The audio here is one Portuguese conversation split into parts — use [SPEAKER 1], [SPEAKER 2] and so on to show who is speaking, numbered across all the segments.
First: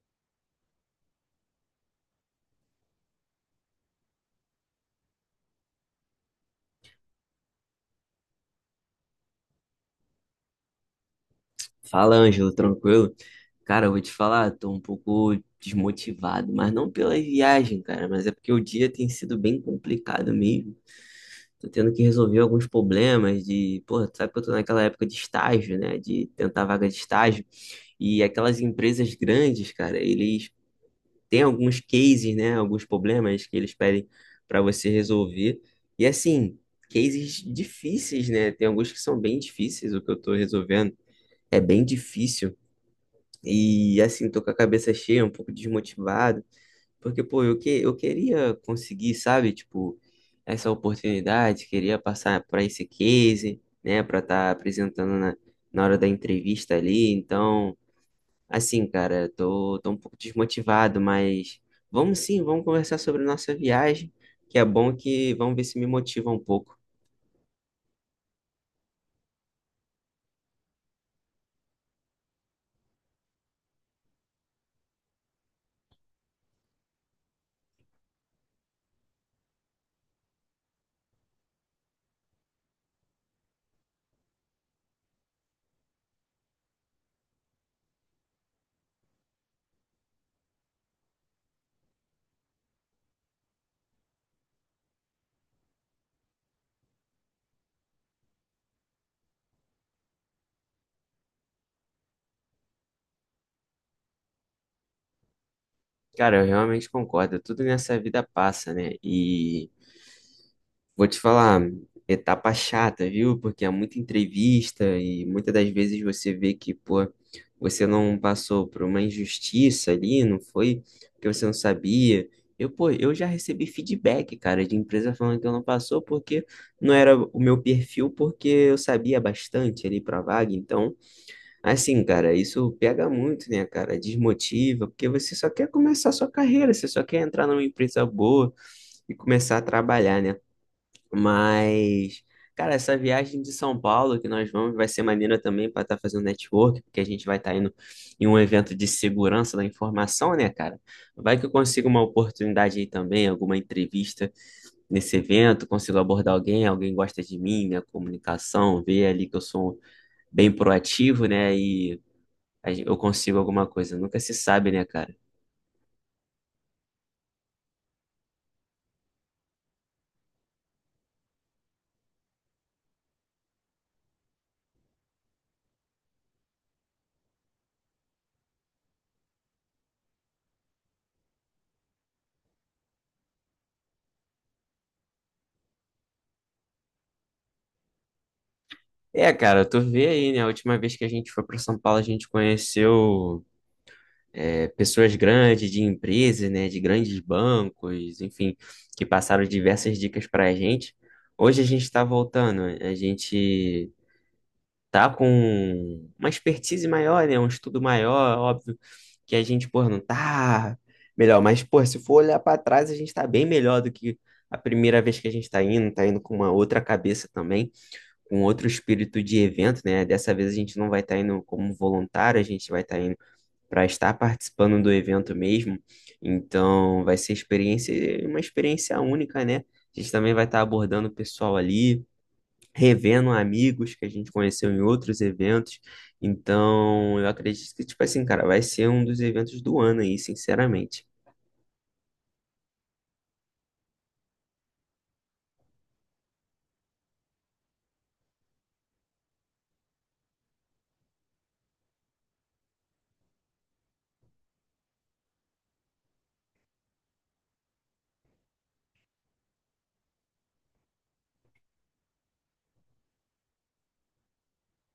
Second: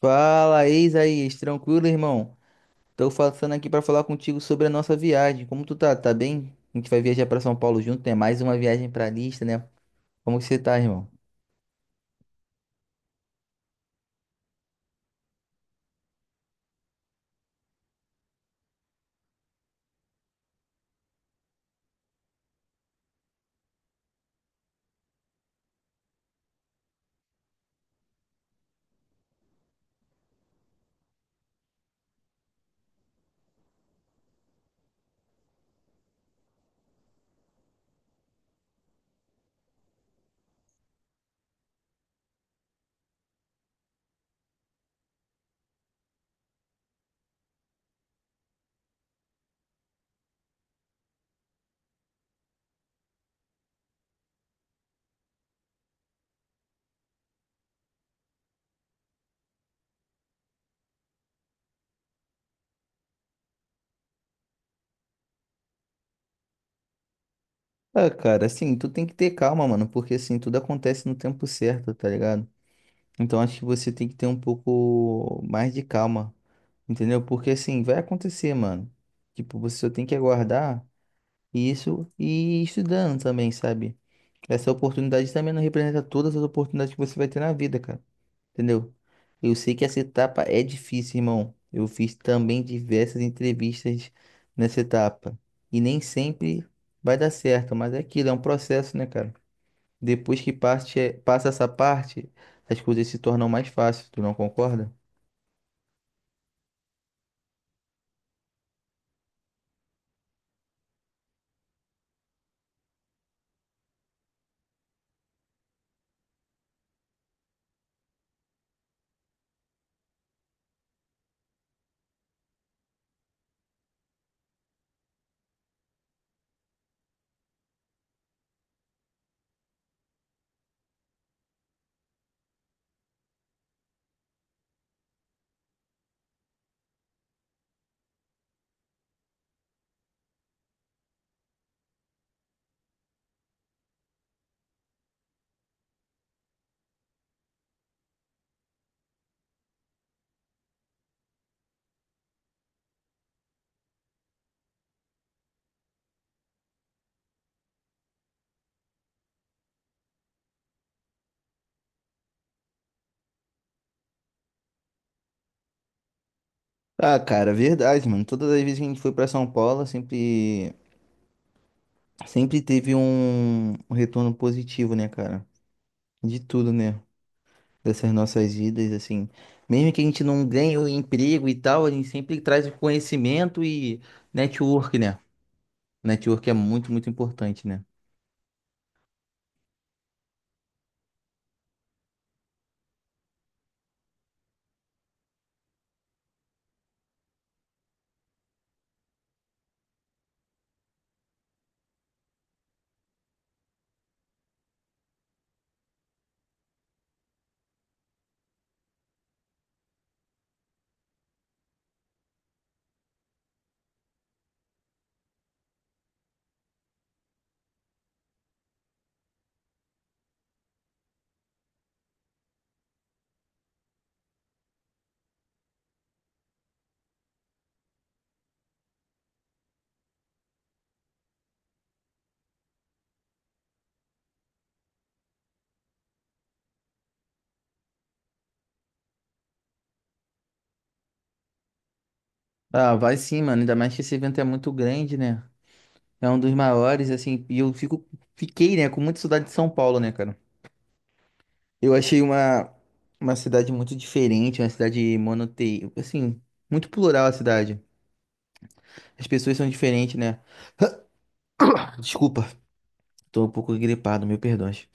[SPEAKER 1] Fala, Isaías, tranquilo, irmão? Tô passando aqui pra falar contigo sobre a nossa viagem. Como tu tá? Tá bem? A gente vai viajar pra São Paulo junto, né? Mais uma viagem pra lista, né? Como que você tá, irmão?
[SPEAKER 2] Fala, Ângelo, tranquilo? Cara, eu vou te falar, tô um pouco desmotivado, mas não pela viagem, cara, mas é porque o dia tem sido bem complicado mesmo. Tô tendo que resolver alguns problemas de, porra, tu sabe que eu tô naquela época de estágio, né? De tentar vaga de estágio. E aquelas empresas grandes, cara, eles têm alguns cases, né? Alguns problemas que eles pedem pra você resolver. E assim, cases difíceis, né? Tem alguns que são bem difíceis, o que eu tô resolvendo é bem difícil. E assim, tô com a cabeça cheia, um pouco desmotivado, porque, pô, eu queria conseguir, sabe, tipo, essa oportunidade, queria passar para esse case, né, para estar apresentando na hora da entrevista ali. Então, assim, cara, tô um pouco desmotivado, mas vamos sim, vamos conversar sobre nossa viagem, que é bom que vamos ver se me motiva um pouco.
[SPEAKER 1] Ah, cara, assim, tu tem que ter calma, mano, porque assim, tudo acontece no tempo certo, tá ligado? Então acho que você tem que ter um pouco mais de calma, entendeu? Porque assim, vai acontecer, mano. Tipo, você só tem que aguardar isso e ir estudando também, sabe? Essa oportunidade também não representa todas as oportunidades que você vai ter na vida, cara. Entendeu? Eu sei que essa etapa é difícil, irmão. Eu fiz também diversas entrevistas nessa etapa. E nem sempre vai dar certo, mas é aquilo, é um processo, né, cara? Depois que parte, passa essa parte, as coisas se tornam mais fáceis, tu não concorda?
[SPEAKER 2] Cara, eu realmente concordo, tudo nessa vida passa, né? E. Vou te falar, etapa chata, viu? Porque é muita entrevista e muitas das vezes você vê que, pô, você não passou por uma injustiça ali, não foi porque você não sabia. Eu, pô, eu já recebi feedback, cara, de empresa falando que eu não passou porque não era o meu perfil, porque eu sabia bastante ali pra vaga. Então, assim, cara, isso pega muito, né, cara? Desmotiva, porque você só quer começar a sua carreira, você só quer entrar numa empresa boa e começar a trabalhar, né? Mas, cara, essa viagem de São Paulo que nós vamos vai ser maneira também para estar fazendo network, porque a gente vai estar indo em um evento de segurança da informação, né, cara? Vai que eu consigo uma oportunidade aí também, alguma entrevista nesse evento, consigo abordar alguém, alguém gosta de mim, minha comunicação, ver ali que eu sou bem proativo, né, e eu consigo alguma coisa. Nunca se sabe, né, cara?
[SPEAKER 1] Ah, cara, verdade, mano. Todas as vezes que a gente foi pra São Paulo, sempre, sempre teve um retorno positivo, né, cara? De tudo, né? Dessas nossas vidas, assim. Mesmo que a gente não ganhe o emprego e tal, a gente sempre traz o conhecimento e network, né? Network é muito, muito importante, né?
[SPEAKER 2] É, cara, tu vê aí, né? A última vez que a gente foi para São Paulo, a gente conheceu. É, pessoas grandes, de empresas, né, de grandes bancos, enfim, que passaram diversas dicas para a gente. Hoje a gente está voltando, a gente tá com uma expertise maior, né, um estudo maior, óbvio, que a gente, pô, não tá melhor, mas, pô, se for olhar para trás, a gente tá bem melhor do que a primeira vez que a gente está indo, tá indo com uma outra cabeça também, com outro espírito de evento, né? Dessa vez a gente não vai estar indo como voluntário, a gente vai estar para estar participando do evento mesmo. Então, vai ser experiência, uma experiência única, né? A gente também vai estar abordando o pessoal ali, revendo amigos que a gente conheceu em outros eventos. Então, eu acredito que, tipo assim, cara, vai ser um dos eventos do ano aí, sinceramente.
[SPEAKER 1] Ah, vai sim, mano. Ainda mais que esse evento é muito grande, né? É um dos maiores, assim. E fiquei, né, com muita saudade de São Paulo, né, cara? Eu achei uma cidade muito diferente, uma cidade monote... Assim, muito plural a cidade. As pessoas são diferentes, né? Desculpa, tô um pouco gripado, meu perdões.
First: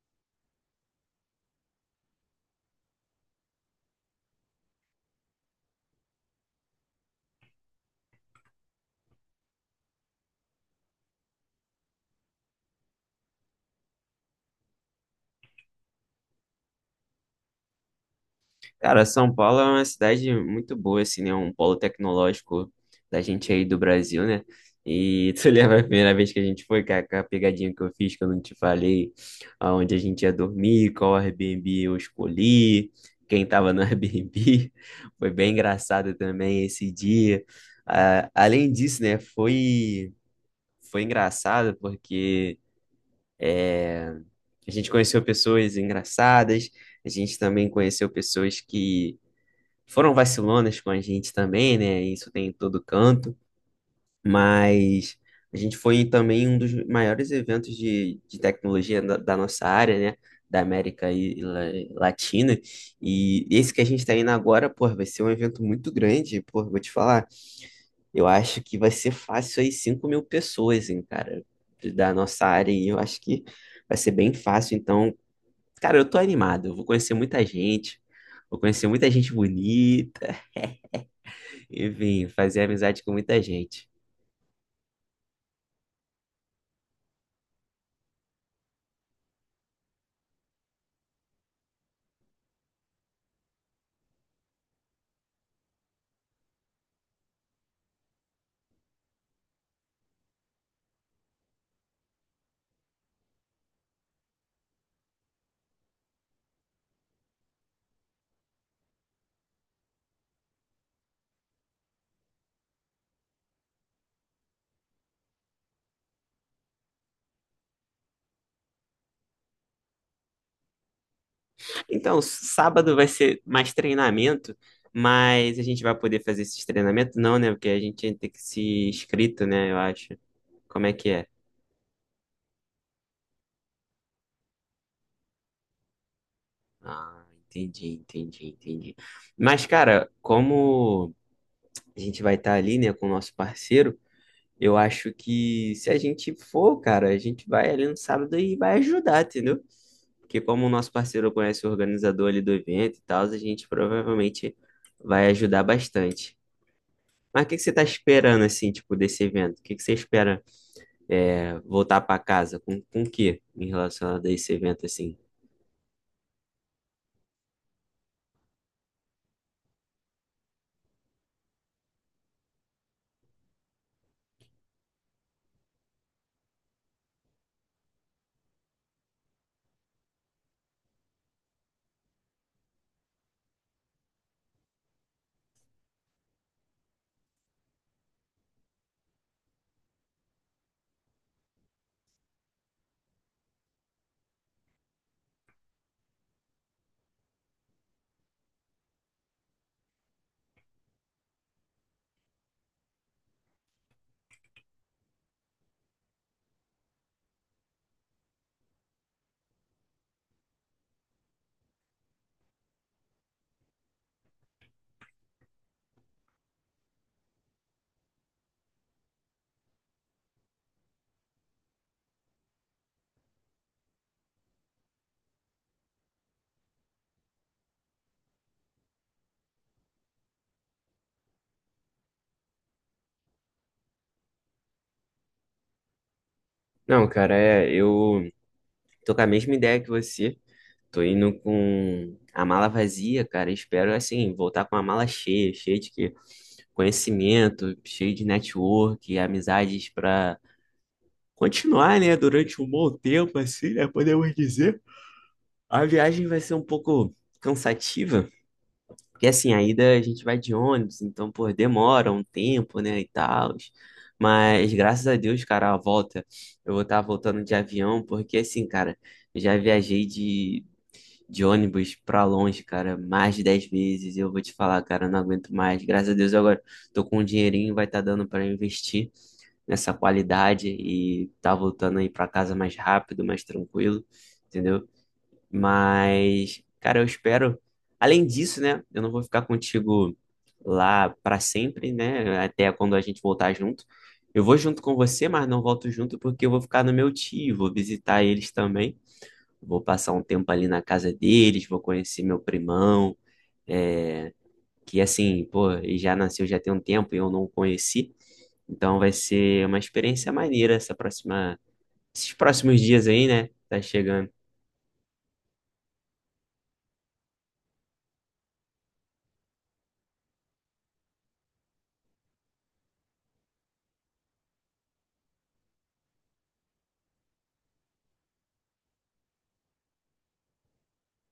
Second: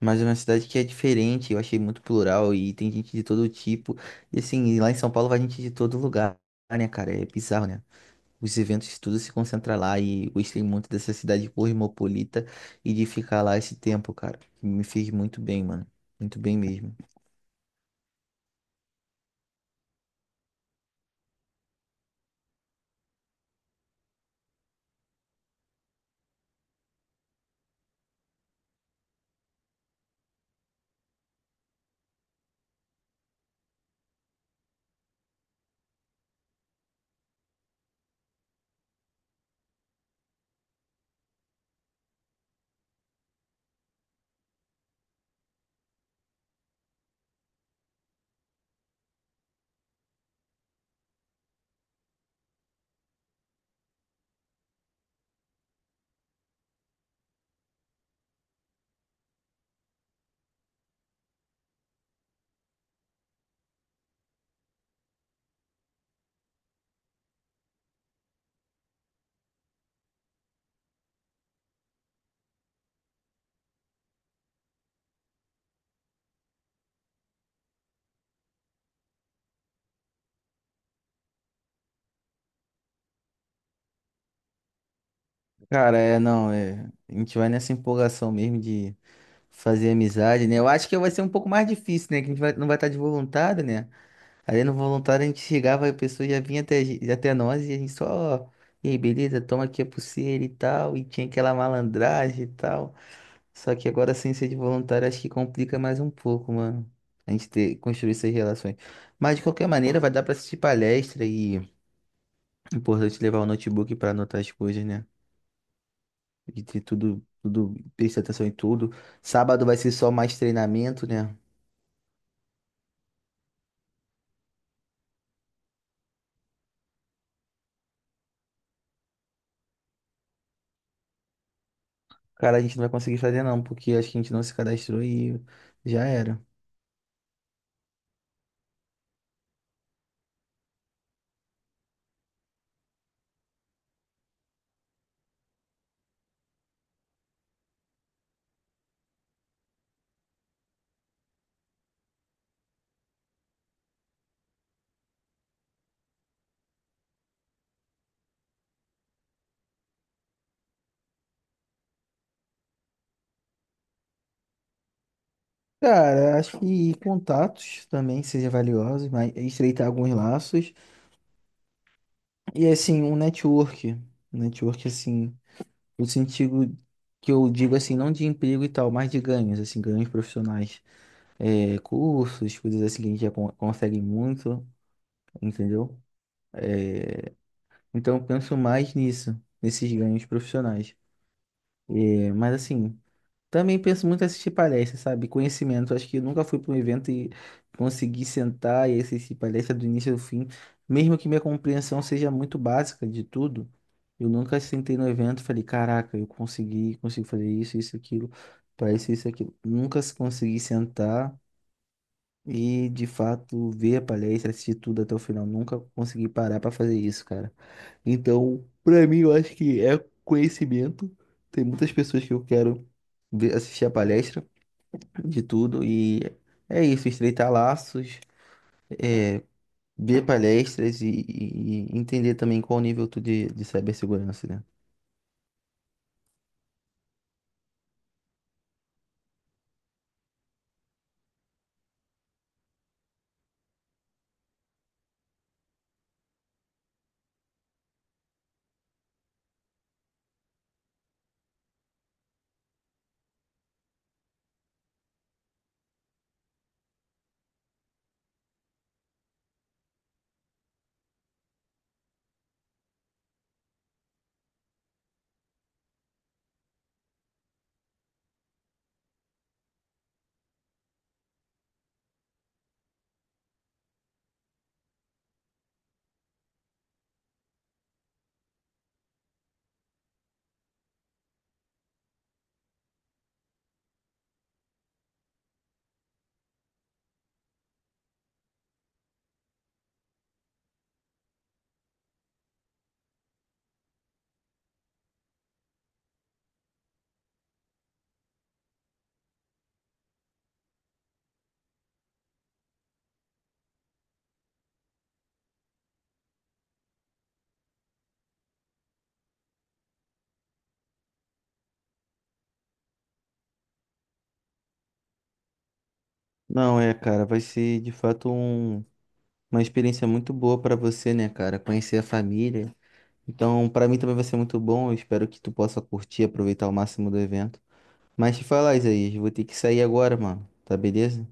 [SPEAKER 1] Mas é uma cidade que é diferente, eu achei muito plural e tem gente de todo tipo. E assim, lá em São Paulo vai gente de todo lugar, né, cara? É bizarro, né? Os eventos tudo se concentra lá e eu gostei muito dessa cidade cosmopolita e de ficar lá esse tempo, cara. Me fez muito bem, mano. Muito bem mesmo.
[SPEAKER 2] Cara, São Paulo é uma cidade muito boa, assim, né? Um polo tecnológico da gente aí do Brasil, né? E tu lembra a primeira vez que a gente foi, cara, com a pegadinha que eu fiz, que eu não te falei, aonde a gente ia dormir, qual Airbnb eu escolhi, quem tava no Airbnb. Foi bem engraçado também esse dia. Ah, além disso, né, foi engraçado porque a gente conheceu pessoas engraçadas, a gente também conheceu pessoas que foram vacilonas com a gente também, né? Isso tem em todo canto, mas a gente foi também um dos maiores eventos de tecnologia da nossa área, né? Da América Latina. E esse que a gente está indo agora, pô, vai ser um evento muito grande, pô, vou te falar. Eu acho que vai ser fácil aí 5.000 pessoas, hein, cara, da nossa área. E eu acho que vai ser bem fácil. Então, cara, eu tô animado, eu vou conhecer muita gente. Vou conhecer muita gente bonita. Enfim, fazer amizade com muita gente.
[SPEAKER 1] Cara, é, não, é. A gente vai nessa empolgação mesmo de fazer amizade, né? Eu acho que vai ser um pouco mais difícil, né? Que a não vai estar de voluntário, né? Ali no voluntário a gente chegava, a pessoa já vinha até, até nós e a gente só, e aí, beleza, toma aqui a pulseira e tal, e tinha aquela malandragem e tal. Só que agora sem ser de voluntário acho que complica mais um pouco, mano. A gente ter, construir essas relações. Mas de qualquer maneira vai dar pra assistir palestra e é importante levar o notebook pra anotar as coisas, né? E ter tudo, tudo, prestar atenção em tudo. Sábado vai ser só mais treinamento, né?
[SPEAKER 2] Então, sábado vai ser mais treinamento, mas a gente vai poder fazer esses treinamentos? Não, né? Porque a gente tem que se inscrito, né? Eu acho. Como é que é?
[SPEAKER 1] Cara, a gente não vai conseguir fazer não, porque acho que a gente não se cadastrou e já era.
[SPEAKER 2] Ah, entendi, entendi, entendi. Mas, cara, como a gente vai estar ali, né, com o nosso parceiro, eu acho que se a gente for, cara, a gente vai ali no sábado e vai ajudar, entendeu? Que como o nosso parceiro conhece o organizador ali do evento e tal, a gente provavelmente vai ajudar bastante. Mas o que que você está esperando, assim, tipo, desse evento? O que que você espera é, voltar para casa? Com o quê em relação a esse evento, assim?
[SPEAKER 1] Cara, acho que contatos também seja valioso, mas estreitar alguns laços. E assim, um network. Um network, assim, no sentido que eu digo assim, não de emprego e tal, mas de ganhos, assim, ganhos profissionais. É, cursos, coisas assim que a gente consegue muito, entendeu? É, então eu penso mais nisso, nesses ganhos profissionais. É, mas assim. Também penso muito em assistir palestras, sabe? Conhecimento. Acho que eu nunca fui para um evento e consegui sentar e assistir palestra do início ao fim. Mesmo que minha compreensão seja muito básica de tudo, eu nunca sentei no evento e falei, caraca, consigo fazer isso, isso, aquilo, para isso, isso, aquilo. Nunca se- consegui sentar. E de fato ver a palestra, assistir tudo até o final, nunca consegui parar pra fazer isso, cara. Então, pra mim, eu acho que é conhecimento. Tem muitas pessoas que eu quero ver, assistir a palestra de tudo e é isso, estreitar laços, ver palestras e entender também qual o nível tu de cibersegurança, né?
[SPEAKER 2] Não, cara, é, eu tô com a mesma ideia que você. Tô indo com a mala vazia, cara. Espero, assim, voltar com a mala cheia, cheia de quê? Conhecimento, cheio de network, amizades para continuar, né, durante um bom tempo, assim, né, podemos dizer. A viagem vai ser um pouco cansativa, porque assim, a ida a gente vai de ônibus, então, pô, demora um tempo, né, e tal. Mas graças a Deus, cara, a volta, eu vou estar voltando de avião, porque assim, cara, eu já viajei de ônibus pra longe, cara, mais de 10 vezes, e eu vou te falar, cara, eu não aguento mais. Graças a Deus, agora tô com um dinheirinho, vai estar dando pra investir nessa qualidade e tá voltando aí para casa mais rápido, mais tranquilo, entendeu? Mas, cara, eu espero. Além disso, né? Eu não vou ficar contigo lá para sempre, né? Até quando a gente voltar junto. Eu vou junto com você, mas não volto junto porque eu vou ficar no meu tio, vou visitar eles também. Vou passar um tempo ali na casa deles, vou conhecer meu primão. É, que assim, pô, ele já nasceu já tem um tempo e eu não o conheci. Então vai ser uma experiência maneira essa próxima, esses próximos dias aí, né? Tá chegando.
[SPEAKER 1] Não, é, cara, vai ser de fato uma experiência muito boa pra você, né, cara? Conhecer a família. Então, para mim também vai ser muito bom. Eu espero que tu possa curtir, aproveitar ao máximo do evento. Mas te falar, Isaías, vou ter que sair agora, mano. Tá beleza?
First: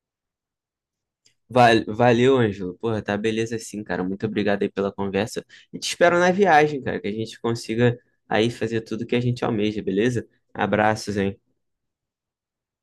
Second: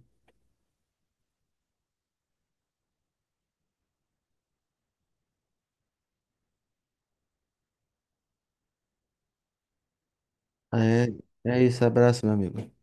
[SPEAKER 2] Valeu, Ângelo. Porra, tá beleza assim, cara. Muito obrigado aí pela conversa. E te espero na viagem, cara, que a gente consiga aí fazer tudo que a gente almeja, beleza?
[SPEAKER 1] É,
[SPEAKER 2] Abraços, hein?
[SPEAKER 1] é isso. Abraço, meu amigo.